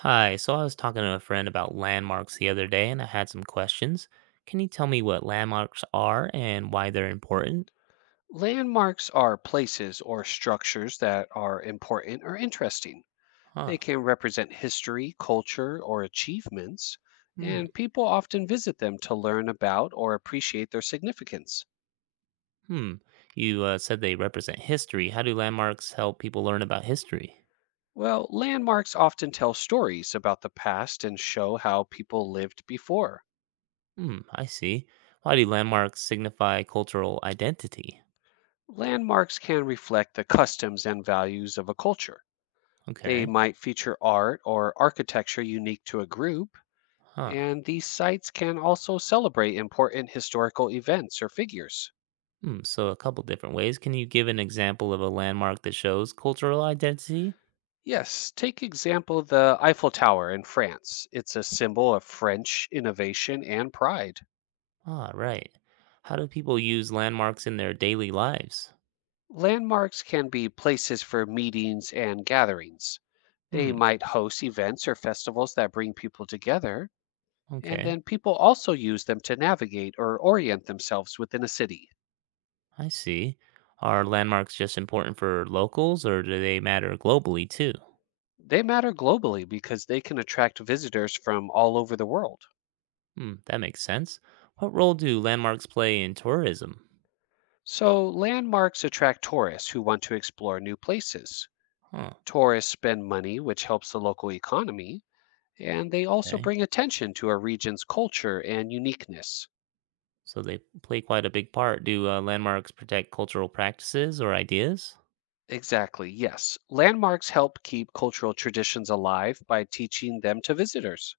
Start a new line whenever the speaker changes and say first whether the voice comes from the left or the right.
right: Hi, so I was talking to a friend about landmarks the other day and I had some questions. Can you tell me what landmarks are and why they're important?
left: Landmarks are places or structures that are important or interesting.
right: Huh.
left: They can represent history, culture, or achievements,
right: Hmm.
left: and people often visit them to learn about or appreciate their significance.
right: Hmm. You said they represent history. How do landmarks help people learn about history?
left: Well, landmarks often tell stories about the past and show how people lived before.
right: Hmm. I see. Why do landmarks signify cultural identity?
left: Landmarks can reflect the customs and values of a culture. They
right: Okay.
left: might feature art or architecture unique to a group.
right: Huh.
left: And these sites can also celebrate important historical events or figures.
right: Hmm. So, a couple different ways. Can you give an example of a landmark that shows cultural identity?
left: Yes, take example the Eiffel Tower in France. It's a symbol of French innovation and pride.
right: Ah, right. How do people use landmarks in their daily lives?
left: Landmarks can be places for meetings and gatherings. They
right: Hmm.
left: might host events or festivals that bring people together, and
right: Okay,
left: then people also use them to navigate or orient themselves within a city.
right: I see. Are landmarks just important for locals or do they matter globally too?
left: They matter globally because they can attract visitors from all over the world.
right: Hmm, that makes sense. What role do landmarks play in tourism?
left: So, landmarks attract tourists who want to explore new places.
right: Huh,
left: Tourists spend money, which helps the local economy, and they also
right: okay.
left: bring attention to a region's culture and uniqueness.
right: So they play quite a big part. Do landmarks protect cultural practices or ideas?
left: Exactly, yes. Landmarks help keep cultural traditions alive by teaching them to visitors.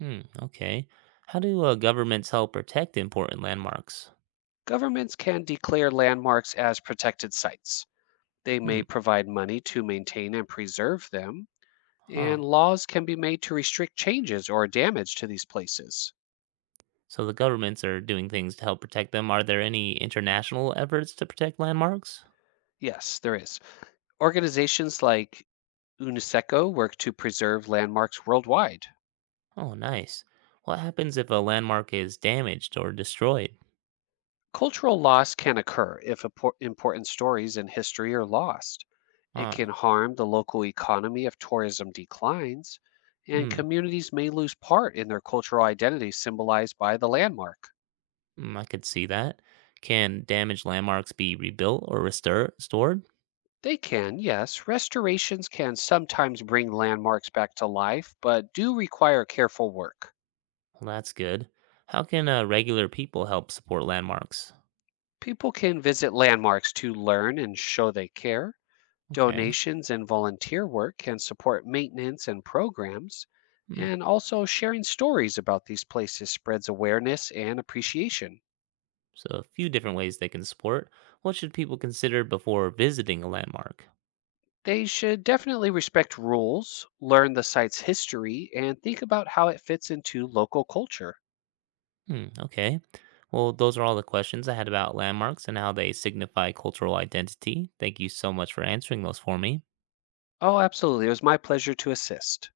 right: Hmm, okay. How do governments help protect important landmarks?
left: Governments can declare landmarks as protected sites. They
right: Hmm,
left: may provide money to maintain and preserve them,
right: huh.
left: and laws can be made to restrict changes or damage to these places.
right: So the governments are doing things to help protect them. Are there any international efforts to protect landmarks?
left: Yes, there is. Organizations like UNESCO work to preserve landmarks worldwide.
right: Oh, nice. What happens if a landmark is damaged or destroyed?
left: Cultural loss can occur if important stories and history are lost. It can
right: Ah,
left: harm the local economy if tourism declines, and
right: hmm,
left: communities may lose part in their cultural identity symbolized by the landmark.
right: hmm, I could see that. Can damaged landmarks be rebuilt or restored?
left: They can, yes, restorations can sometimes bring landmarks back to life, but do require careful work.
right: Well, that's good. How can regular people help support landmarks?
left: People can visit landmarks to learn and show they care.
right: Okay,
left: Donations and volunteer work can support maintenance and programs,
right: hmm.
left: and also sharing stories about these places spreads awareness and appreciation.
right: So, a few different ways they can support. What should people consider before visiting a landmark?
left: They should definitely respect rules, learn the site's history, and think about how it fits into local culture.
right: Hmm, okay. Well, those are all the questions I had about landmarks and how they signify cultural identity. Thank you so much for answering those for me.
left: Oh, absolutely. It was my pleasure to assist.